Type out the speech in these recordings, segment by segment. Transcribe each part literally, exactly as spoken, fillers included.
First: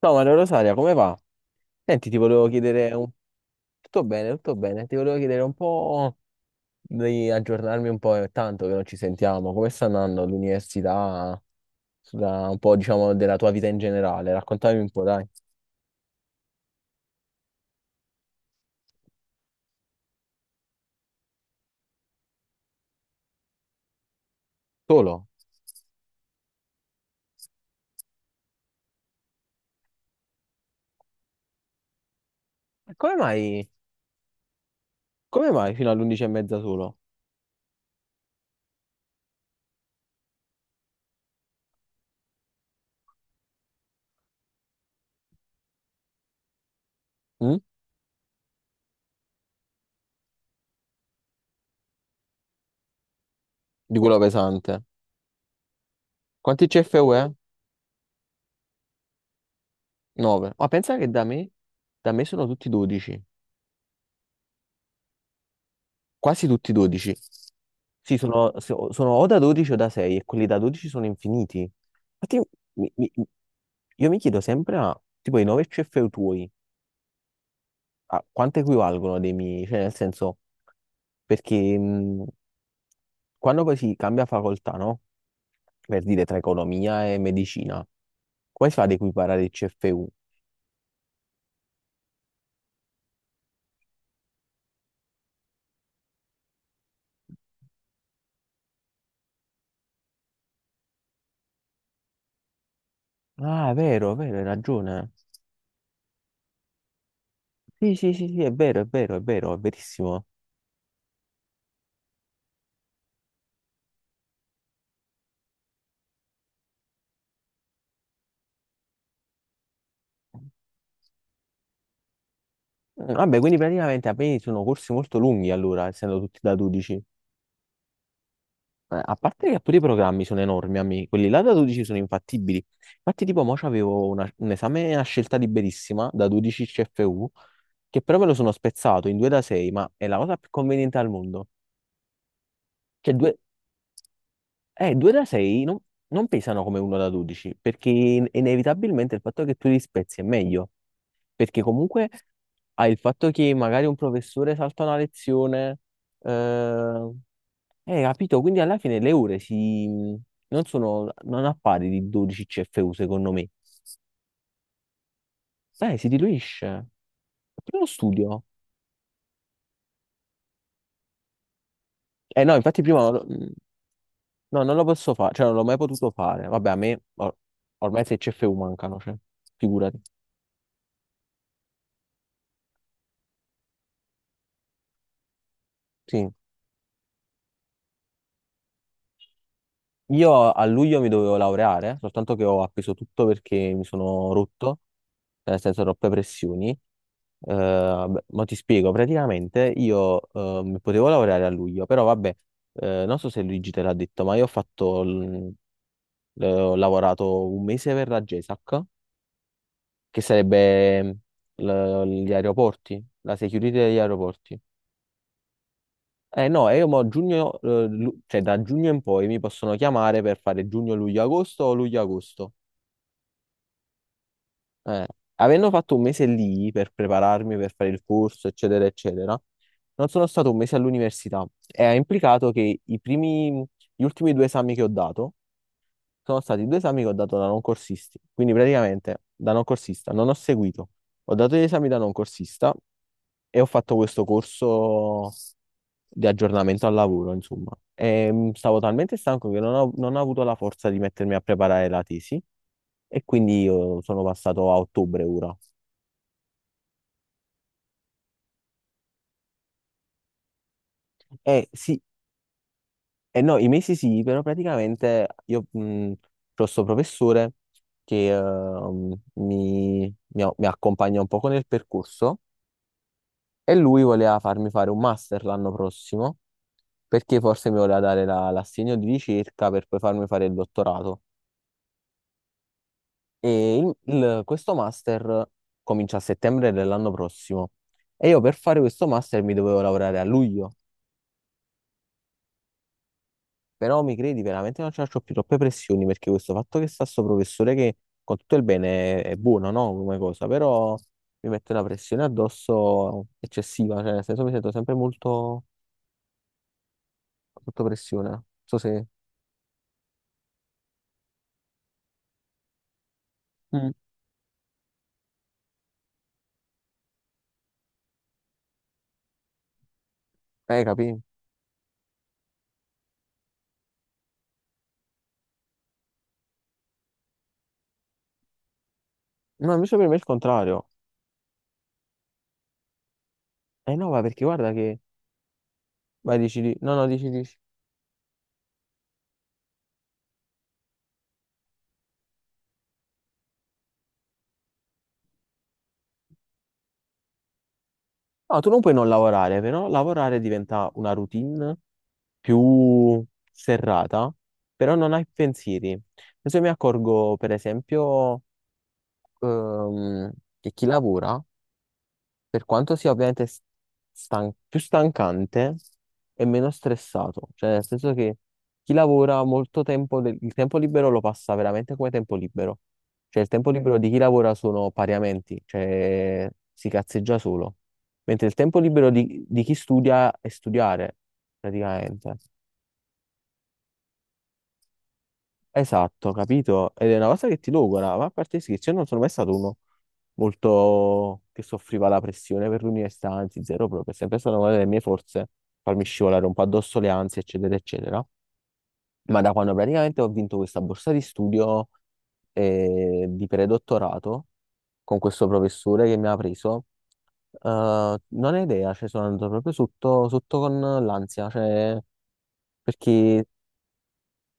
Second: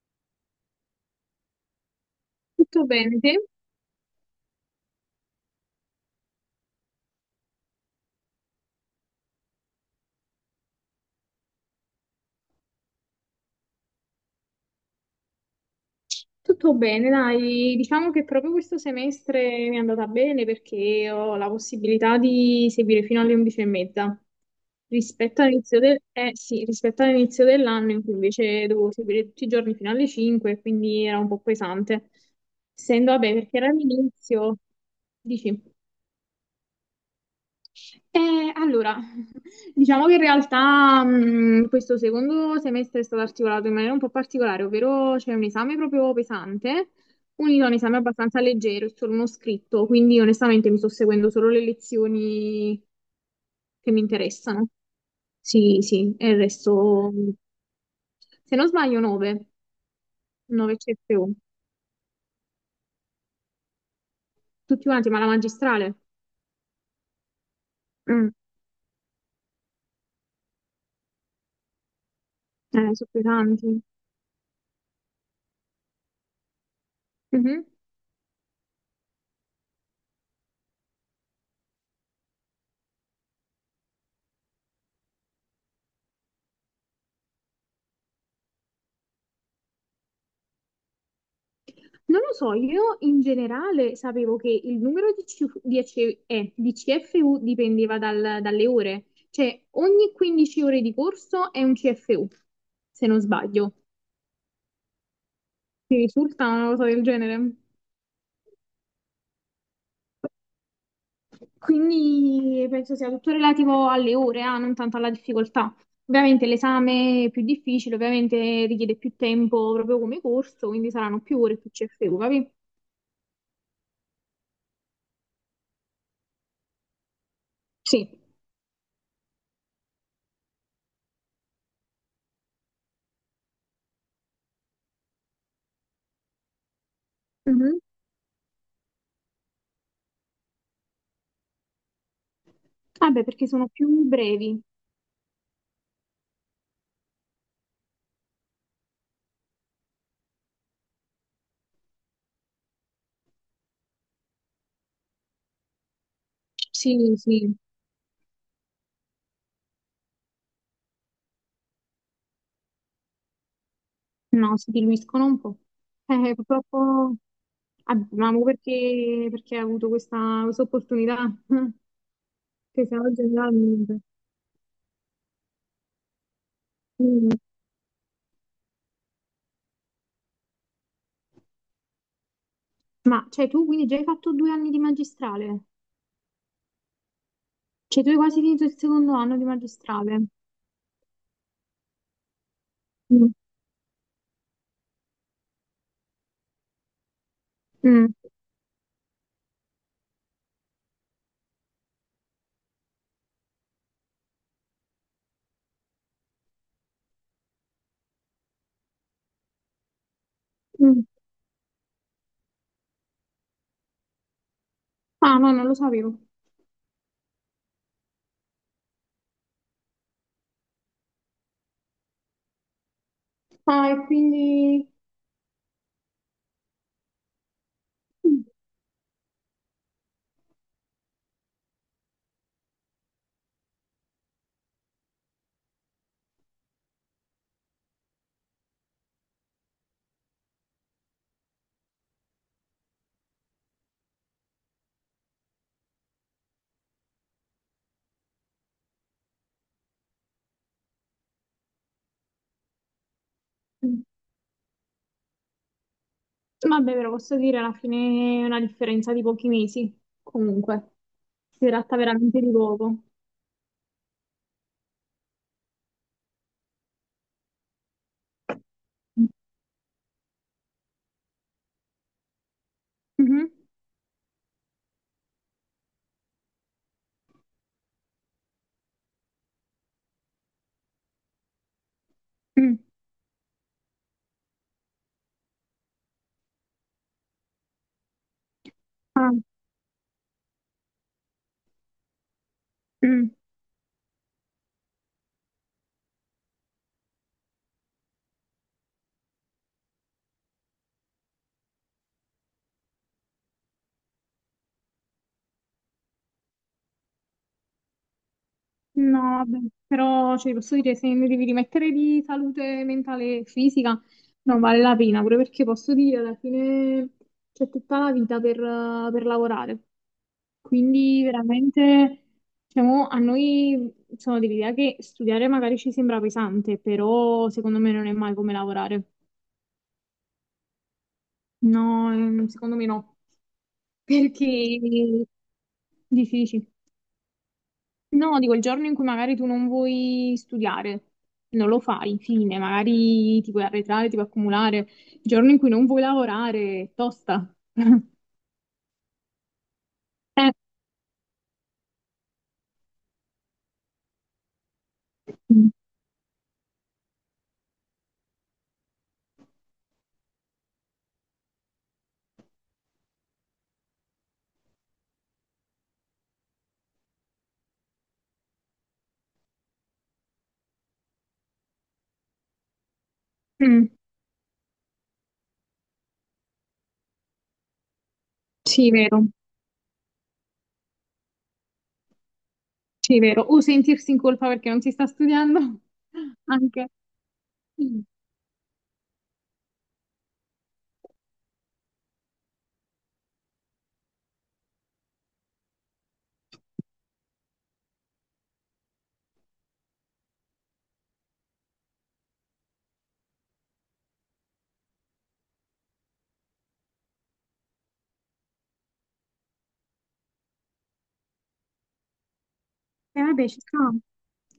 Ciao Maria Rosaria, come va? Senti, ti volevo Tutto chiedere un... bene, te? Tutto bene, tutto bene. Ti volevo chiedere un po' di aggiornarmi un po', è tanto che non ci sentiamo. Come sta andando l'università? Sulla- Un po', diciamo, della tua vita in generale. Raccontami un po', dai. Tutto bene, dai. Diciamo che proprio questo semestre mi è andata bene perché ho la possibilità di seguire fino alle undici e mezza. Solo? Rispetto all'inizio del- eh, sì, rispetto all'inizio dell'anno in cui invece dovevo seguire tutti i giorni fino alle cinque, quindi era un po' pesante. E Essendo, come vabbè, perché era mai? l'inizio, Come mai dici. fino all'undici e mezza solo? Eh, allora, diciamo che in realtà mh, questo secondo semestre è stato articolato in maniera un po' particolare, ovvero c'è un esame proprio pesante, Mm? unito a un esame abbastanza leggero, è solo uno scritto, quindi onestamente mi sto seguendo solo le lezioni che Di mi quello interessano. pesante. Sì, sì, e il Quanti resto, C F U è? se non sbaglio, nove, nove. Ma nove pensa che da C F U, me, da me sono tutti dodici. tutti quanti, ma la magistrale. Quasi tutti dodici. Sì, Mm. sono, so- sono o da dodici o da sei e quelli da dodici sono infiniti. Infatti, io mi- Eh, mi- sono pesanti. io mi chiedo sempre, ma tipo i nove C F U tuoi, Mhm. a quanto equivalgono dei miei? Cioè, nel senso, perché mh, quando poi si cambia facoltà, no? Per dire tra economia e medicina, come si fa ad equiparare il C F U? Non lo so, io in generale sapevo che il numero di, C F di E C eh, di C F U dipendeva dal- dalle ore, cioè ogni quindici ore di corso è un C F U, se non Ah, è sbaglio. vero, è vero, hai ragione. Mi risulta una cosa del genere. Sì, sì, sì, sì, è vero, è vero, è vero, è verissimo. Quindi penso sia tutto relativo alle ore, ah, non tanto alla difficoltà. Ovviamente l'esame è più difficile, ovviamente richiede più tempo proprio come corso, quindi saranno più ore più C F U, capi? Mm, Vabbè, quindi praticamente a me sono corsi molto lunghi allora, essendo tutti da dodici. Sì. Eh, A parte che pure i programmi sono enormi, amici. Quelli là da dodici sono infattibili. Infatti, tipo, mo c'avevo una- un esame a scelta liberissima da dodici C F U, Mhm. che però me lo sono spezzato in due da sei, ma è la cosa più conveniente al mondo. Cioè, Vabbè, due, perché sono più brevi. eh, due da sei non, non pesano come uno da dodici, perché in- inevitabilmente il fatto che tu li spezzi è meglio. Perché comunque hai il fatto che magari un professore salta una lezione, eh, Sì, sì. Eh, capito? Quindi alla fine le ore si... non sono... non appare di dodici C F U secondo me. No, si diluiscono un po'. Eh, si Eh, diluisce. purtroppo Prima lo abbiamo studio. perché, perché hai avuto questa, questa opportunità, Eh no, infatti che se prima... non no lo- mm, generalmente. No, non lo posso fare, cioè non l'ho mai potuto fare. Vabbè, a me Mm. or- ormai sei C F U mancano, cioè, figurati. Ma cioè, tu quindi già hai fatto due anni di magistrale? Sì. Cioè, tu hai quasi finito il secondo anno di magistrale? Io a luglio mi dovevo laureare, soltanto che ho appeso tutto Mm. perché mi sono rotto, cioè nel senso troppe pressioni. Eh, Mm. vabbè, ma ti spiego, praticamente io ehm, potevo lavorare a luglio, però vabbè, eh, non so se Luigi te l'ha detto, ma io ho fatto, l- l- ho lavorato un mese per la GESAC, che Mm. sarebbe mm, l- gli aeroporti, la security degli aeroporti. Ah, no, non lo sapevo. Eh no, e io mo giugno, eh, lu- cioè da giugno in poi mi possono chiamare per fare giugno, luglio, agosto o luglio, agosto. Ah, e quindi. Eh, Avendo fatto un mese lì per prepararmi, per fare il corso, eccetera, eccetera, non sono stato un mese all'università e ha implicato che i primi, gli ultimi due esami che ho dato sono stati due esami che ho dato da non corsisti. Quindi praticamente da non corsista non ho seguito, ho dato gli esami da non corsista e ho fatto questo corso di aggiornamento al lavoro, insomma. E, mh, stavo talmente stanco che non ho, non ho avuto la forza di mettermi a preparare la tesi e quindi io Mm. sono passato a ottobre ora. Vabbè, però posso dire alla fine è una differenza di pochi mesi, comunque. Si Eh tratta sì, veramente di poco. eh, no, i mesi sì, però praticamente io mh, ho questo professore che ehm, mi, mi a- mi accompagna un poco nel percorso Mhm. e lui voleva farmi fare un master l'anno prossimo perché forse mi voleva dare la- l'assegno di ricerca per poi farmi fare il dottorato. Mm. E il- il- questo master comincia a settembre dell'anno prossimo e io per fare questo Ah, master mi dovevo lavorare a luglio. mm. Però mi credi, veramente non ci faccio più troppe pressioni perché questo fatto che sta sto professore che con tutto il bene è buono, no? Come cosa, però mi mette una pressione addosso eccessiva, cioè nel senso mi sento sempre molto sotto pressione. Non so se... No, vabbè, però cioè, posso dire, se ne devi rimettere di salute mentale e Mm. fisica, non vale la pena, pure perché posso dire, alla fine c'è tutta la vita per, eh, per lavorare. Eh, capì? Quindi veramente, diciamo, a noi sono dell'idea che studiare magari ci sembra pesante, però secondo me non è mai come lavorare. No, invece per me è il contrario. No, ehm, secondo me no, Eh no, ma perché perché guarda che... dici, vai, dici, dici. di- no, no, dici, dici. No, dico il giorno in cui magari tu non vuoi studiare, non lo fai, fine, magari ti puoi arretrare, ti puoi accumulare. Il giorno in cui non vuoi lavorare, è tosta. No, tu non puoi non lavorare, però lavorare Eh, diventa una routine più serrata, però non hai mm, pensieri. Adesso mi accorgo, per esempio, ehm, che chi lavora, per quanto sia ovviamente s- stan- più stancante, è meno stressato. Cioè, nel senso che chi lavora molto tempo, del- il tempo libero lo passa veramente come tempo libero. Cioè, il tempo mm, libero di chi lavora sono pariamenti, cioè si cazzeggia solo. Mentre il tempo sì, libero vero, di, di chi studia è studiare, praticamente. sì, vero. O sentirsi in colpa perché non si sta studiando, Esatto, anche. capito? Ed è una cosa che ti Mm. logora, ma a parte sì, che io non sono mai stato uno molto che soffriva la pressione per l'università, anzi zero proprio, è sempre stata una delle mie forze farmi scivolare un po' addosso le ansie, eccetera, eccetera. Ma da quando praticamente ho vinto questa borsa di studio eh, di predottorato con questo professore che mi ha preso, eh, non ho idea, cioè sono andato proprio sotto, sotto con l'ansia, cioè E perché vabbè, ci sta.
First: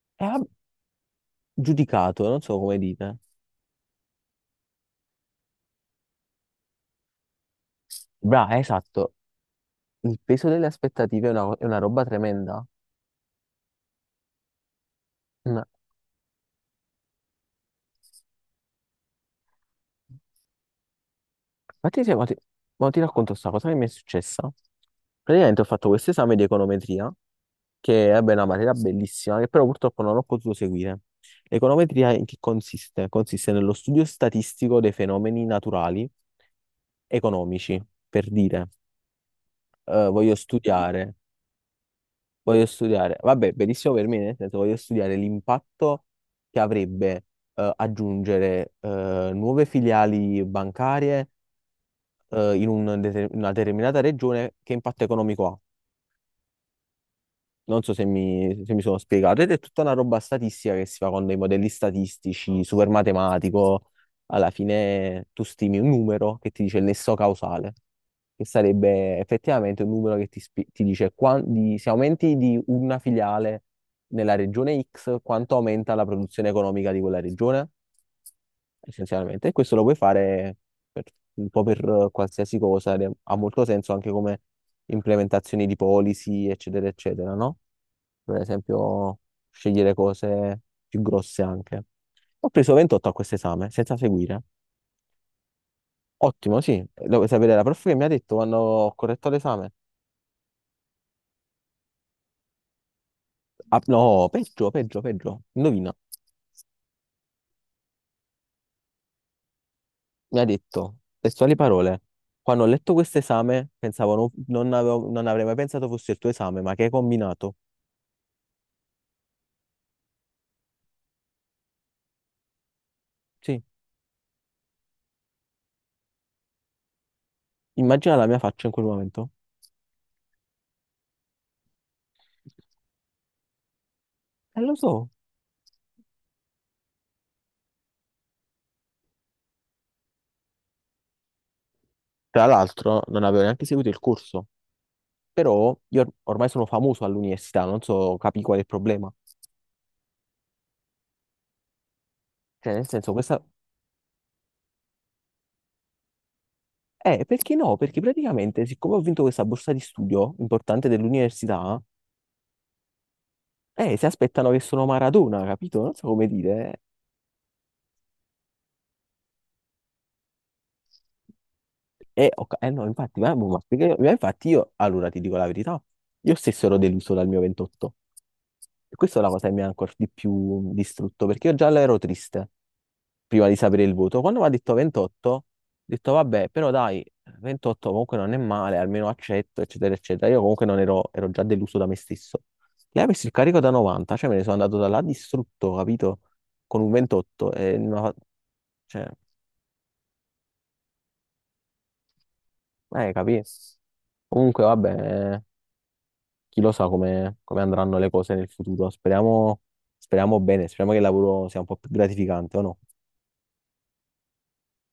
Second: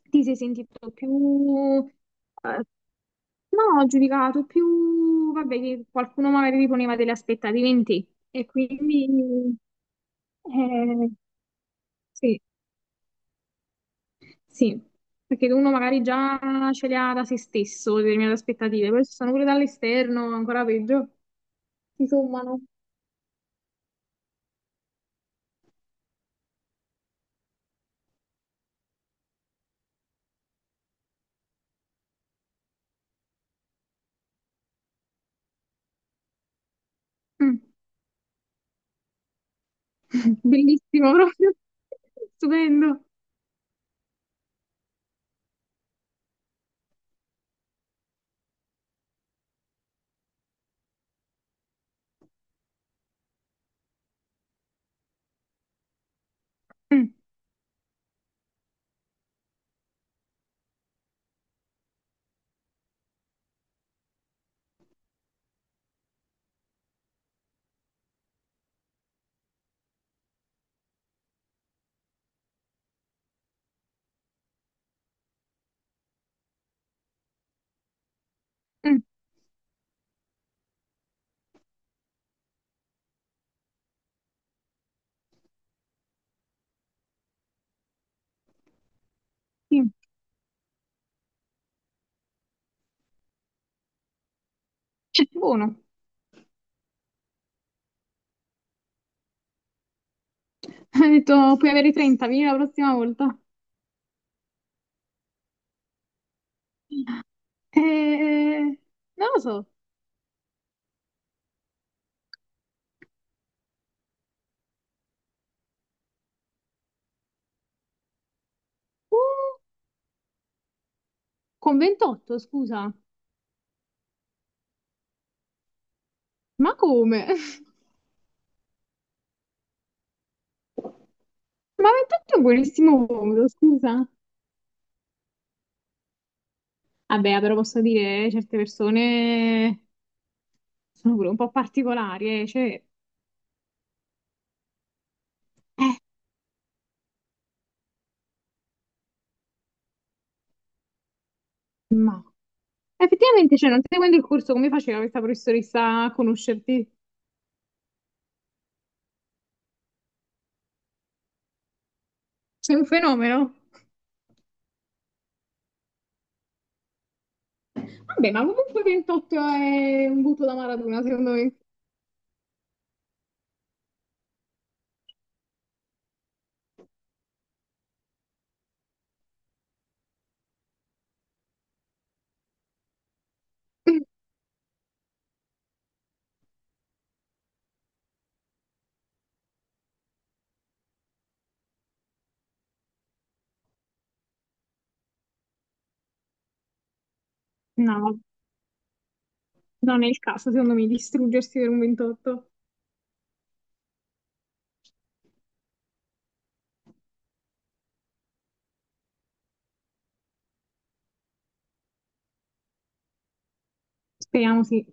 Ti sei era sentito più. giudicato, non so Eh. come dite. No, giudicato più, vabbè, che qualcuno magari ti poneva delle aspettative in te e Bra, esatto, quindi il peso delle eh, aspettative è una, è una roba Sì, tremenda. sì, perché Mm. uno magari già ce le ha da se stesso determinate aspettative, poi ci sono pure dall'esterno, ancora peggio, Infatti, si se- ma ti, sommano. ma ti racconto sta cosa che mi è successa. Praticamente ho fatto questo esame di econometria, che è vabbè, una materia bellissima, che però purtroppo non ho potuto seguire. L'econometria in che consiste? Consiste nello studio statistico dei fenomeni naturali Mm. economici, per dire, eh, voglio Mm. Bellissimo studiare proprio, Voglio stupendo. studiare, vabbè, benissimo per me, nel senso voglio studiare l'impatto che avrebbe eh, aggiungere eh, nuove filiali bancarie eh, in un dete- una determinata regione, che impatto economico ha. Mm, Non so se mi, se mi sono spiegato, ed è tutta una roba statistica che si fa con dei modelli statistici, super matematico. Alla fine tu stimi un numero che ti dice il nesso causale, che sarebbe effettivamente un numero che ti, spi- ti dice quan- di- se aumenti di una filiale nella regione X, quanto aumenta la produzione economica di quella regione, mm, essenzialmente. E questo lo puoi fare per- un po' per eh, qualsiasi cosa, ed è- ha molto senso anche come implementazioni di policy, eccetera, eccetera, no? Per esempio, sì. scegliere cose più grosse anche. Ho preso ventotto a questo esame, senza seguire. Cioè, buono. Ottimo, sì. Lo vuoi sapere, la prof che mi ha detto quando ho corretto l'esame. Ha detto, puoi avere trenta, vieni la prossima volta. Ah, no, peggio, peggio, peggio. Indovina. Eh, eh, non lo so. Mi ha detto, testuali parole, quando ho letto questo esame, pensavo, non, non avevo- non avrei mai pensato fosse il tuo esame, ma che hai combinato? Uh, con ventotto, scusa, Sì. ma come? Immagina la mia faccia in quel momento. Ma ventotto è un buonissimo modo, scusa. E lo so. Vabbè, però posso dire, certe persone. Sono pure un po' particolari, Tra eh, cioè, l'altro, non avevo neanche seguito il corso. Però io or- ormai sono famoso all'università, non so, capi qual è il problema. ma Cioè, nel senso, questa... effettivamente, cioè, non seguendo il corso, come faceva questa professoressa a conoscerti? Eh, perché no? Perché praticamente, siccome ho vinto questa borsa di studio importante dell'università, Sei un fenomeno. eh, si aspettano che sono Maradona, capito? Non so come dire. Vabbè, ma comunque ventotto è un butto da Maradona, secondo me. Eh, ho ca- eh, no, infatti, ma, ma perché- ma infatti io, allora ti dico la verità, io stesso ero deluso dal mio ventotto. E questa è la cosa che mi ha ancora di più distrutto, perché io già ero triste prima di sapere il voto. Quando mi ha detto ventotto, ho detto vabbè, però dai, ventotto comunque non è male, almeno accetto, eccetera, eccetera. Io comunque non ero, ero già deluso da me stesso. Lei ha messo il carico da novanta, cioè me ne sono andato da là distrutto, capito? Con un ventotto, e non ha... No, cioè, non è il caso, secondo me, distruggersi per un ventotto. eh, capì? Comunque, vabbè, eh, chi lo sa come, come andranno le cose nel futuro. Speriamo, speriamo bene, speriamo che il lavoro sia un po' più gratificante, o no? Speriamo sì.